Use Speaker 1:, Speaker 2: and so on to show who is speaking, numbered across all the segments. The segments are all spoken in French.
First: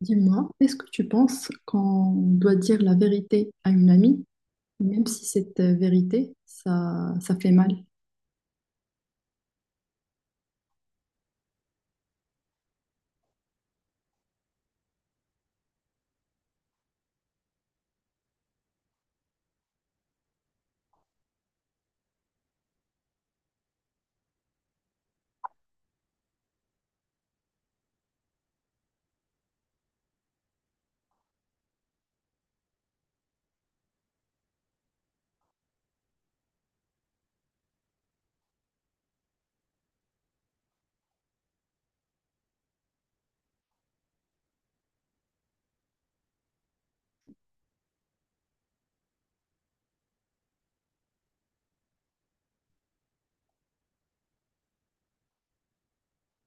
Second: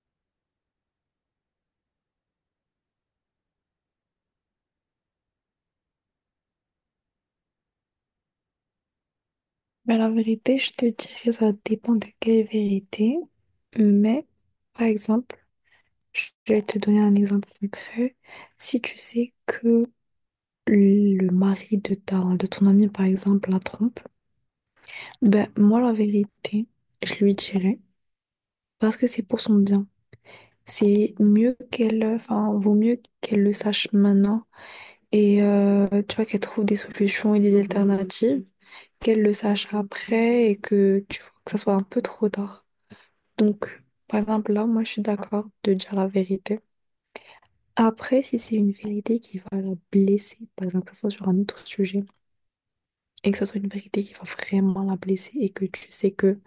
Speaker 1: Dis-moi, est-ce que tu penses qu'on doit dire la vérité à une amie, même si cette vérité, ça fait mal?
Speaker 2: Mais la vérité, je te dirais, ça dépend de quelle vérité. Mais, par exemple, je vais te donner un exemple concret. Si tu sais que le mari de ton ami, par exemple, la trompe, ben, moi, la vérité, je lui dirais, parce que c'est pour son bien. C'est mieux qu'elle, enfin, vaut mieux qu'elle le sache maintenant et, tu vois, qu'elle trouve des solutions et des alternatives, qu'elle le sache après et que, tu vois, que ça soit un peu trop tard. Donc, par exemple, là, moi, je suis d'accord de dire la vérité. Après, si c'est une vérité qui va la blesser, par exemple, que ce soit sur un autre sujet, et que ce soit une vérité qui va vraiment la blesser, et que tu sais que,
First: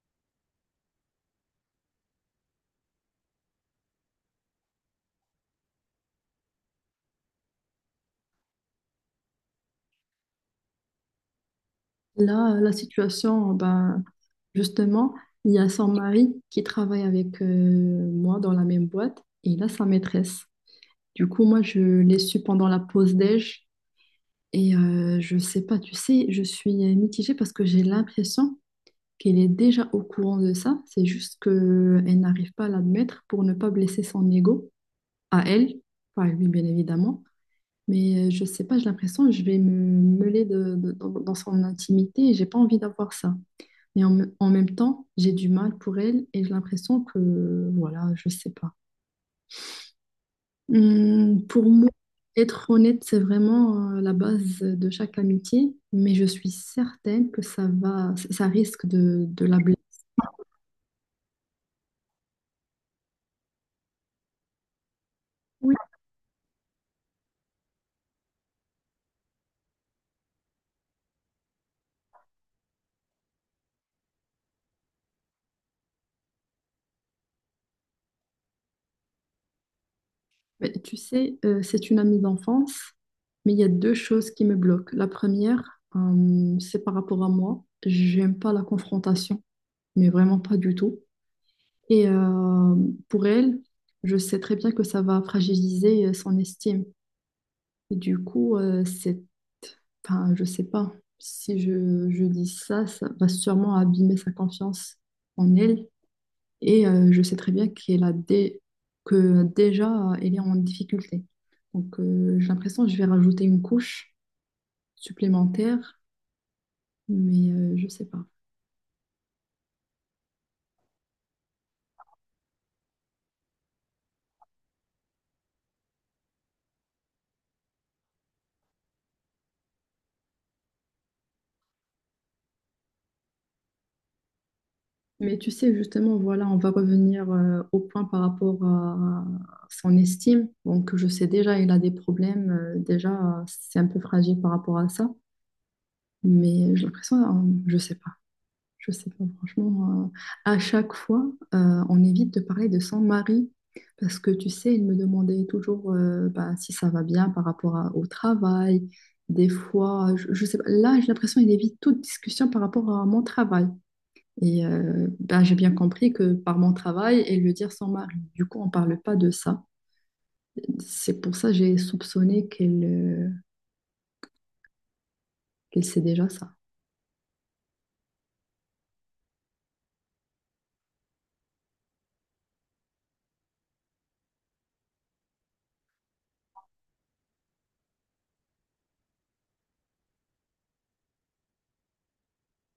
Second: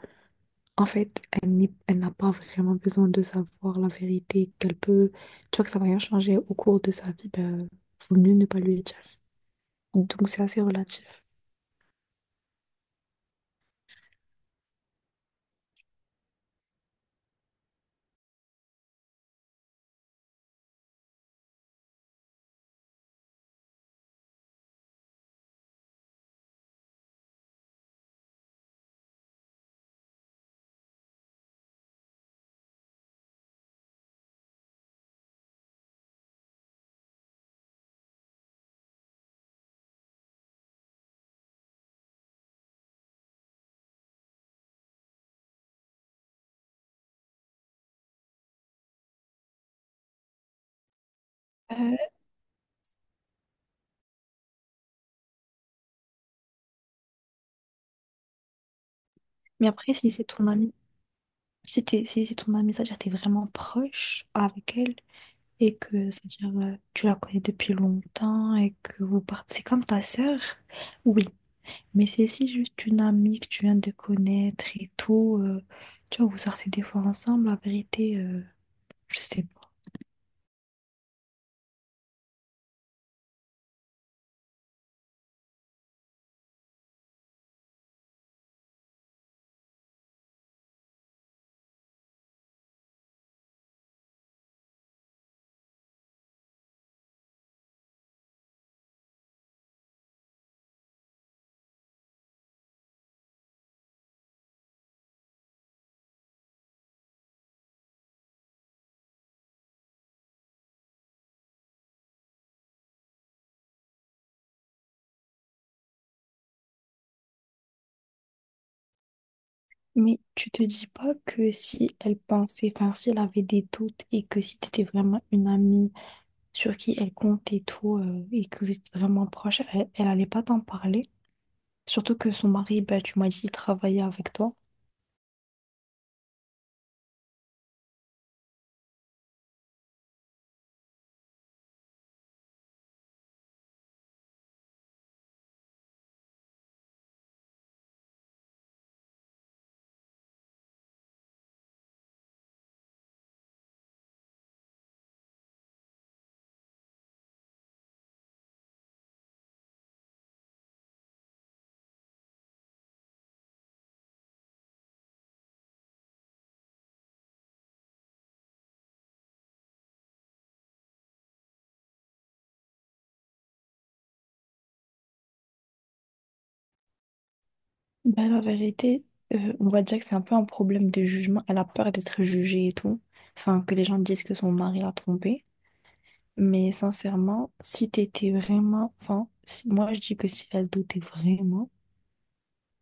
Speaker 2: en fait, elle n'a pas vraiment besoin de savoir la vérité, qu'elle peut, tu vois, que ça va rien changer au cours de sa vie, ben, vaut mieux ne pas lui dire. Donc, c'est assez relatif.
Speaker 1: Là, la situation, ben, justement, il y a son mari qui travaille avec moi dans la même boîte et il a sa maîtresse. Du coup, moi, je l'ai su pendant la pause déj et je sais pas, tu sais, je suis mitigée parce que j'ai l'impression qu'elle est déjà au courant de ça. C'est juste qu'elle n'arrive pas à l'admettre pour ne pas blesser son ego. À elle, enfin, lui bien évidemment, mais je sais pas, j'ai l'impression que je vais me mêler dans son intimité et j'ai pas envie d'avoir ça. Mais en même temps, j'ai du mal pour elle et j'ai l'impression que, voilà, je sais pas. Pour moi,
Speaker 2: Euh,
Speaker 1: être honnête, c'est vraiment la base de chaque amitié, mais je suis certaine que ça va, ça risque de la
Speaker 2: mais
Speaker 1: blesser.
Speaker 2: après, si c'est ton ami, si c'est ton ami, c'est-à-dire que t'es vraiment proche avec elle, et que, c'est-à-dire, tu la connais depuis longtemps et que vous partez. C'est comme ta sœur, oui, mais c'est si juste une amie que tu viens de connaître et tout. Tu vois, vous sortez des fois ensemble, la vérité, je sais pas.
Speaker 1: Mais tu sais, c'est une amie d'enfance, mais il y a deux choses qui me bloquent. La première, c'est par rapport à moi. J'aime pas la confrontation, mais vraiment pas du tout. Et pour elle, je sais très bien que ça va fragiliser son estime. Et du coup, c'est... Enfin, je sais pas. Si je dis ça, ça va sûrement abîmer sa confiance en elle. Et je sais très bien que déjà, elle est en difficulté. Donc, j'ai l'impression que je vais rajouter une couche supplémentaire, mais je sais pas.
Speaker 2: Mais tu te dis pas que si elle pensait, enfin si elle avait des doutes et que si t'étais vraiment une amie sur qui elle compte et tout, et que vous étiez vraiment proches, elle allait pas t'en parler. Surtout que son mari, ben, tu m'as dit, il travaillait avec toi.
Speaker 1: Mais tu sais, justement, voilà, on va revenir au point par rapport à son estime. Donc, je sais déjà, il a des problèmes. Déjà, c'est un peu fragile par rapport à ça. Mais j'ai l'impression, je sais pas. Je sais pas, franchement, à chaque fois, on évite de parler de son mari parce que tu sais, il me demandait toujours bah, si ça va bien au travail. Des fois, je sais pas, là, j'ai l'impression qu'il évite toute discussion par rapport à mon travail. Et bah, j'ai bien compris que par mon travail, et le dire son mari. Du coup, on parle pas de ça. C'est pour ça que j'ai soupçonné qu'elle qu'elle sait déjà ça.
Speaker 2: Bah, la vérité, on va dire que c'est un peu un problème de jugement. Elle a peur d'être jugée et tout. Enfin, que les gens disent que son mari l'a trompée. Mais sincèrement, si t'étais vraiment... Enfin, moi, je dis que si elle doutait vraiment,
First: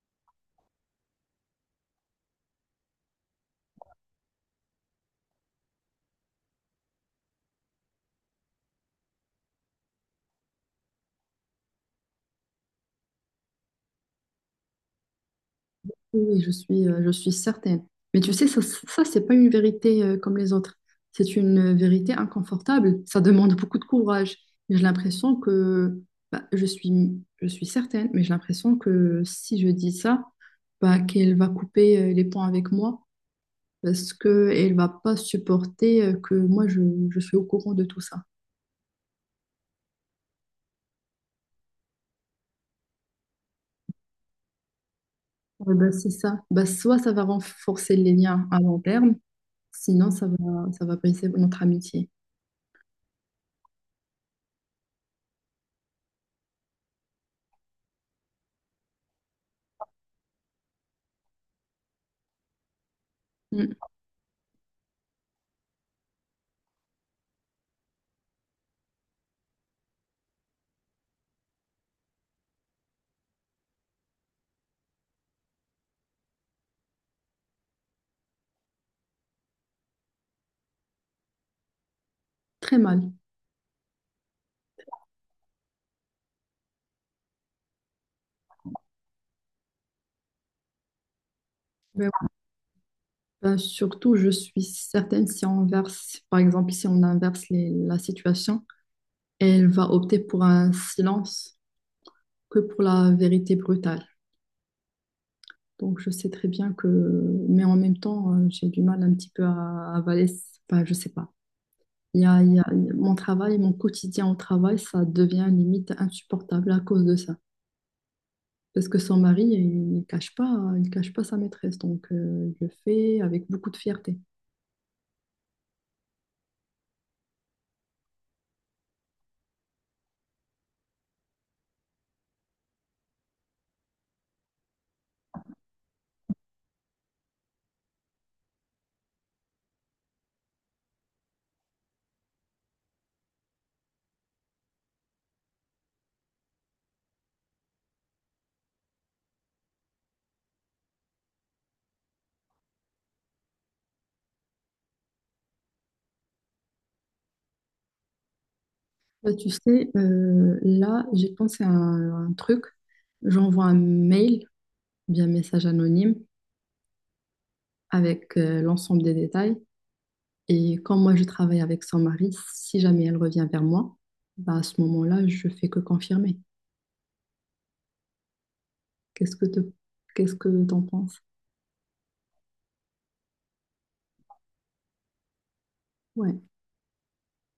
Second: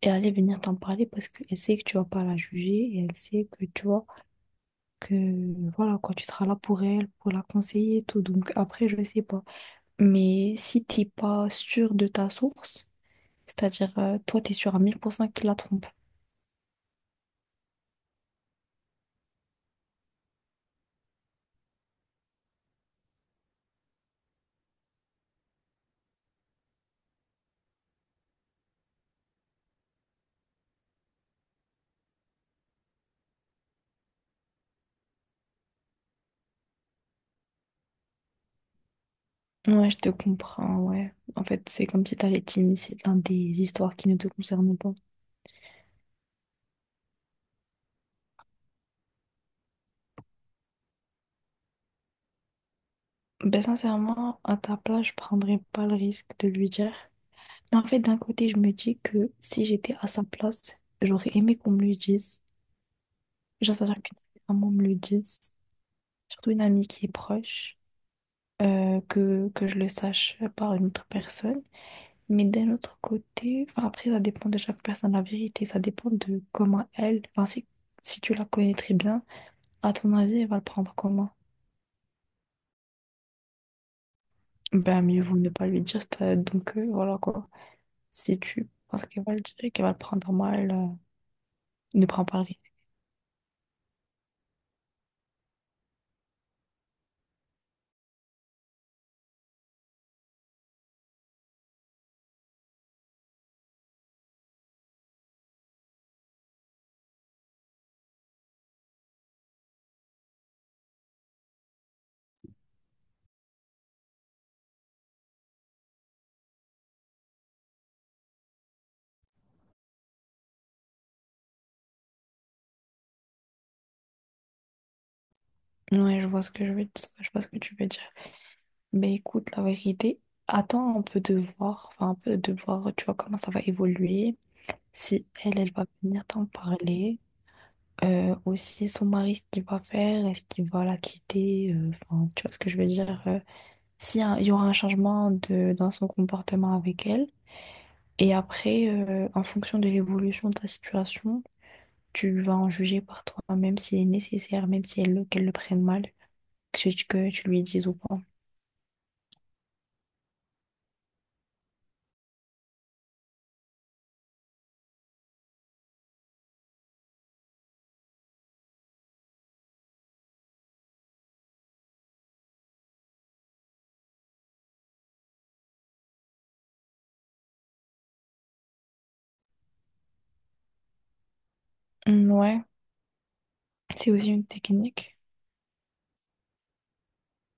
Speaker 2: elle allait venir t'en parler parce qu'elle sait que tu vas pas la juger et elle sait que tu vois que... Voilà, quoi, tu seras là pour elle, pour la conseiller et tout. Donc après, je sais pas. Mais si t'es pas sûr de ta source, c'est-à-dire, toi, t'es sûr à 1000% qu'il l'a trompée.
Speaker 1: Oui, oui, je suis certaine. Mais tu sais, ça c'est pas une vérité comme les autres. C'est une vérité inconfortable. Ça demande beaucoup de courage. Et j'ai l'impression que, bah, je suis certaine, mais j'ai l'impression que si je dis ça, bah, qu'elle va couper les ponts avec moi parce qu'elle va pas supporter que moi, je suis au courant de tout ça.
Speaker 2: Ouais, je te comprends, ouais. En fait, c'est comme si t'avais été initié dans des histoires qui ne te concernent pas.
Speaker 1: Ouais, bah, c'est ça. Bah, soit ça va renforcer les liens à long terme, sinon ça va briser notre amitié.
Speaker 2: Ben sincèrement, à ta place, je prendrais pas le risque de lui dire. Mais en fait, d'un côté, je me dis que si j'étais à sa place, j'aurais aimé qu'on me le dise.
Speaker 1: Mm.
Speaker 2: Genre, ça qu'une maman me le dise. Surtout une amie qui est proche, que je le sache par une autre personne. Mais d'un autre côté, enfin après, ça dépend de chaque personne, la vérité. Ça dépend de comment elle, enfin si, si tu la connais très bien. À ton avis, il va le prendre comment?
Speaker 1: Très mal.
Speaker 2: Ben, mieux vaut ne pas lui dire, donc voilà quoi. Si tu penses qu'il va le dire, et qu'elle va le prendre mal, ne prends pas le risque.
Speaker 1: Ben, surtout, je suis certaine si on inverse, par exemple, si on inverse la situation, elle va opter pour un silence que pour la vérité brutale. Donc, je sais très bien que, mais en même temps, j'ai du mal un petit peu à avaler, enfin, je sais pas. Mon travail, mon quotidien au travail, ça devient limite insupportable à cause de ça. Parce que son mari, il cache pas sa maîtresse. Donc, il le fait avec beaucoup de fierté.
Speaker 2: Ouais, je vois ce que je veux dire, je vois ce que tu veux dire. Mais écoute, la vérité, attends un peu de voir, enfin un peu de voir, tu vois, comment ça va évoluer. Si elle, elle va venir t'en parler. Aussi son mari, ce qu'il va faire, est-ce qu'il va la quitter, enfin, tu vois ce que je veux dire, il y aura un changement dans son comportement avec elle, et après, en fonction de l'évolution de ta situation, tu vas en juger par toi-même si est nécessaire, même si qu'elle le prenne mal, que tu lui dises ou pas.
Speaker 1: Bah, tu sais, là, j'ai pensé à un truc. J'envoie un mail, bien message anonyme, avec l'ensemble des détails. Et quand moi, je travaille avec son mari, si jamais elle revient vers moi, bah, à ce moment-là, je fais que confirmer. Qu'est-ce que te, qu'est-ce que t'en penses?
Speaker 2: Mm. Ouais. C'est aussi une technique.
Speaker 1: Ouais,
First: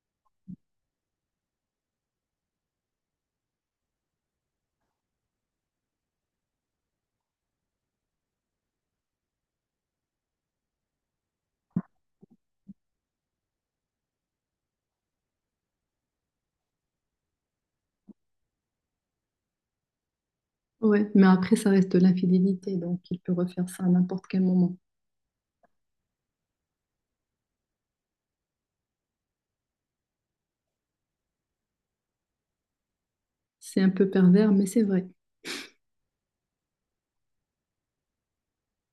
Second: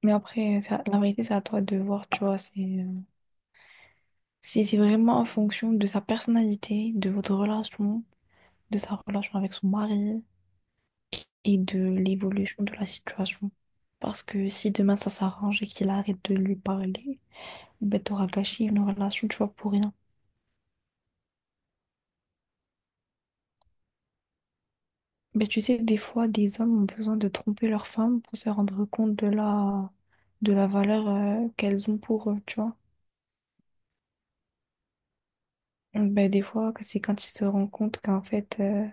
Speaker 2: Mais après, la vérité, c'est à toi de voir, tu vois. C'est vraiment en fonction de sa personnalité, de votre relation, de sa relation avec son mari et de l'évolution de la situation. Parce que si demain ça s'arrange et qu'il arrête de lui parler, ben t'auras gâché une relation, tu vois, pour rien.
Speaker 1: ouais. Mais après, ça reste de l'infidélité, donc il peut refaire ça à n'importe quel moment.
Speaker 2: Ben tu sais, des fois, des hommes ont besoin de tromper leur femme pour se rendre compte de la valeur qu'elles ont pour eux, tu vois.
Speaker 1: C'est un peu pervers, mais c'est vrai.
Speaker 2: Ben, des fois, c'est quand ils se rendent compte qu'en fait...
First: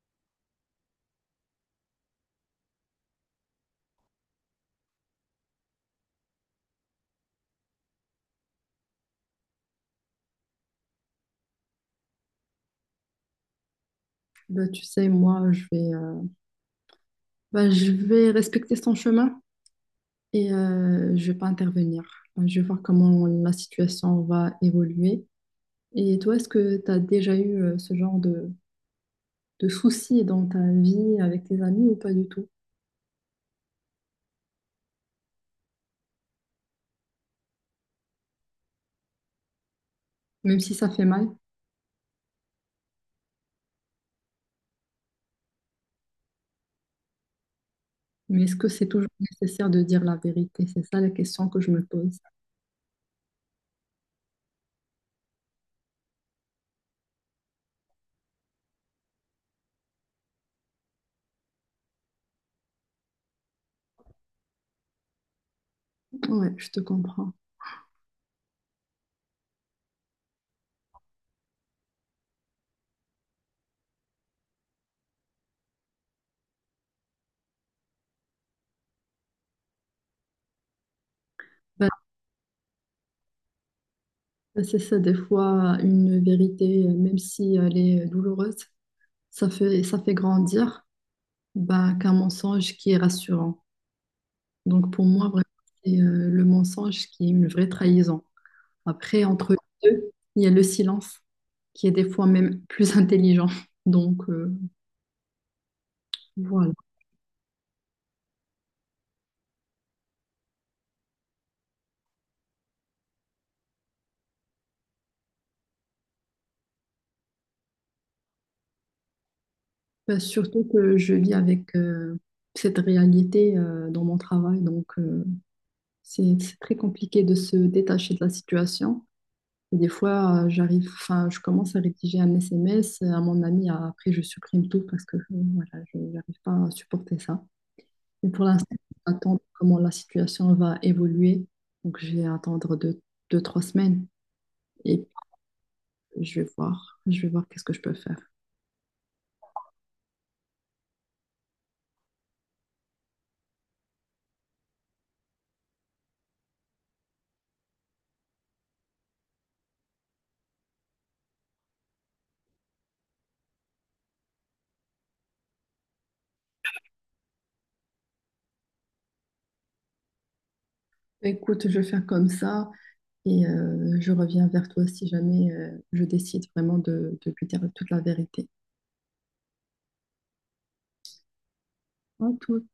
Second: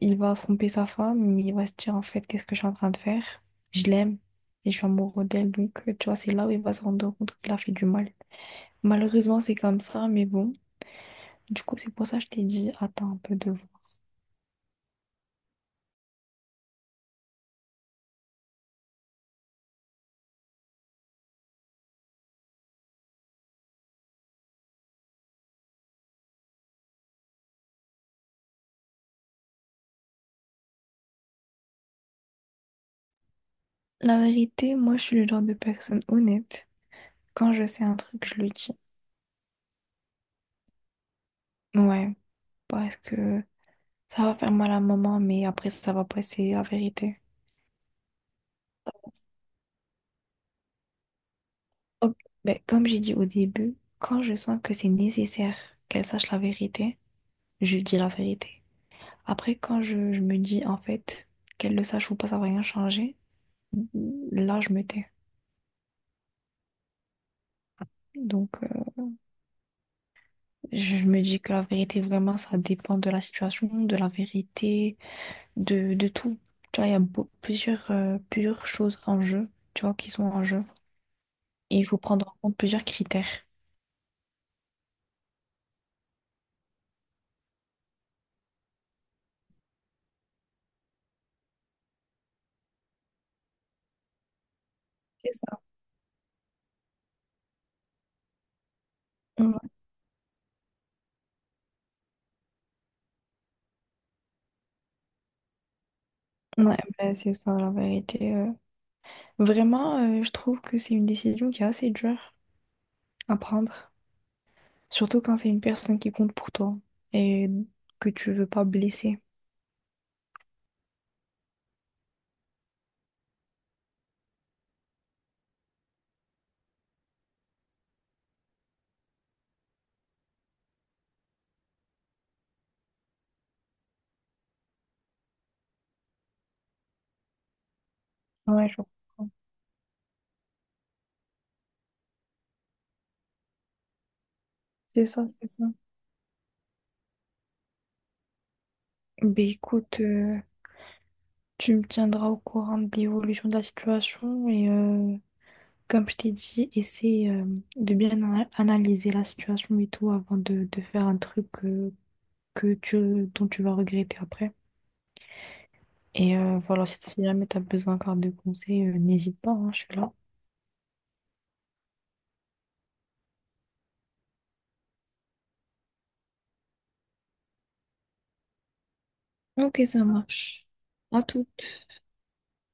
Speaker 2: il va tromper sa femme, il va se dire en fait qu'est-ce que je suis en train de faire? Je l'aime et je suis amoureux d'elle. Donc, tu vois, c'est là où il va se rendre compte qu'il a fait du mal. Malheureusement, c'est comme ça, mais bon. Du coup, c'est pour ça que je t'ai dit, attends un peu de voir.
Speaker 1: Bah, tu sais, moi, bah, je vais respecter son chemin. Et je vais pas intervenir. Je vais voir comment ma situation va évoluer. Et toi, est-ce que tu as déjà eu ce genre de soucis dans ta vie avec tes amis ou pas du tout?
Speaker 2: La vérité, moi, je suis le genre de personne honnête. Quand je sais un truc, je le dis.
Speaker 1: Même si ça fait mal,
Speaker 2: Ouais, parce que ça va faire mal à maman, mais après, ça va passer, la vérité.
Speaker 1: mais est-ce que c'est toujours nécessaire de dire la vérité? C'est ça la question que je me
Speaker 2: Ok.
Speaker 1: pose.
Speaker 2: Ben, comme j'ai dit au début, quand je sens que c'est nécessaire qu'elle sache la vérité, je dis la vérité. Après, je me dis, en fait, qu'elle le sache ou pas, ça va rien changer, là, je me tais.
Speaker 1: Ouais, je te comprends.
Speaker 2: Donc, je me dis que la vérité, vraiment, ça dépend de la situation, de la vérité, de tout. Tu vois, il y a plusieurs choses en jeu, tu vois, qui sont en jeu. Et il
Speaker 1: Ben,
Speaker 2: faut prendre en compte plusieurs critères.
Speaker 1: c'est ça, des fois, une vérité, même si elle est douloureuse, ça fait grandir ben, qu'un mensonge qui est rassurant. Donc pour moi,
Speaker 2: C'est
Speaker 1: vraiment,
Speaker 2: ça.
Speaker 1: c'est le mensonge qui est une vraie trahison. Après, entre
Speaker 2: Ouais.
Speaker 1: les deux, il y a le silence qui est des fois même plus intelligent. Donc voilà.
Speaker 2: Ouais, ben, c'est ça, la vérité. Vraiment, je trouve que c'est une décision qui est assez dure à prendre. Surtout quand c'est une personne qui compte pour toi et que tu veux pas blesser.
Speaker 1: Bah, surtout que je vis avec cette réalité dans mon travail. Donc c'est très compliqué de se détacher de la situation. Et des fois, j'arrive, enfin, je commence à rédiger un SMS à mon ami. Après, je supprime tout parce que voilà, je n'arrive pas à supporter ça. Mais pour l'instant,
Speaker 2: Ouais, je
Speaker 1: on
Speaker 2: comprends.
Speaker 1: attend comment la situation va évoluer. Donc, je vais attendre 2, 2, 3 semaines
Speaker 2: C'est
Speaker 1: et
Speaker 2: ça, c'est ça.
Speaker 1: puis je vais voir. Je vais voir qu'est-ce que je peux faire.
Speaker 2: Ben écoute, tu me tiendras au courant de l'évolution de la situation et comme je t'ai dit, essaie de bien analyser la situation et tout avant de faire un truc que dont tu vas regretter après. Et voilà, si jamais tu as besoin encore de conseils, n'hésite pas, hein, je suis là.
Speaker 1: Écoute, je vais faire comme ça et je reviens vers toi si jamais je décide vraiment de lui dire toute la vérité.
Speaker 2: Ok, ça marche. À toutes.
Speaker 1: En tout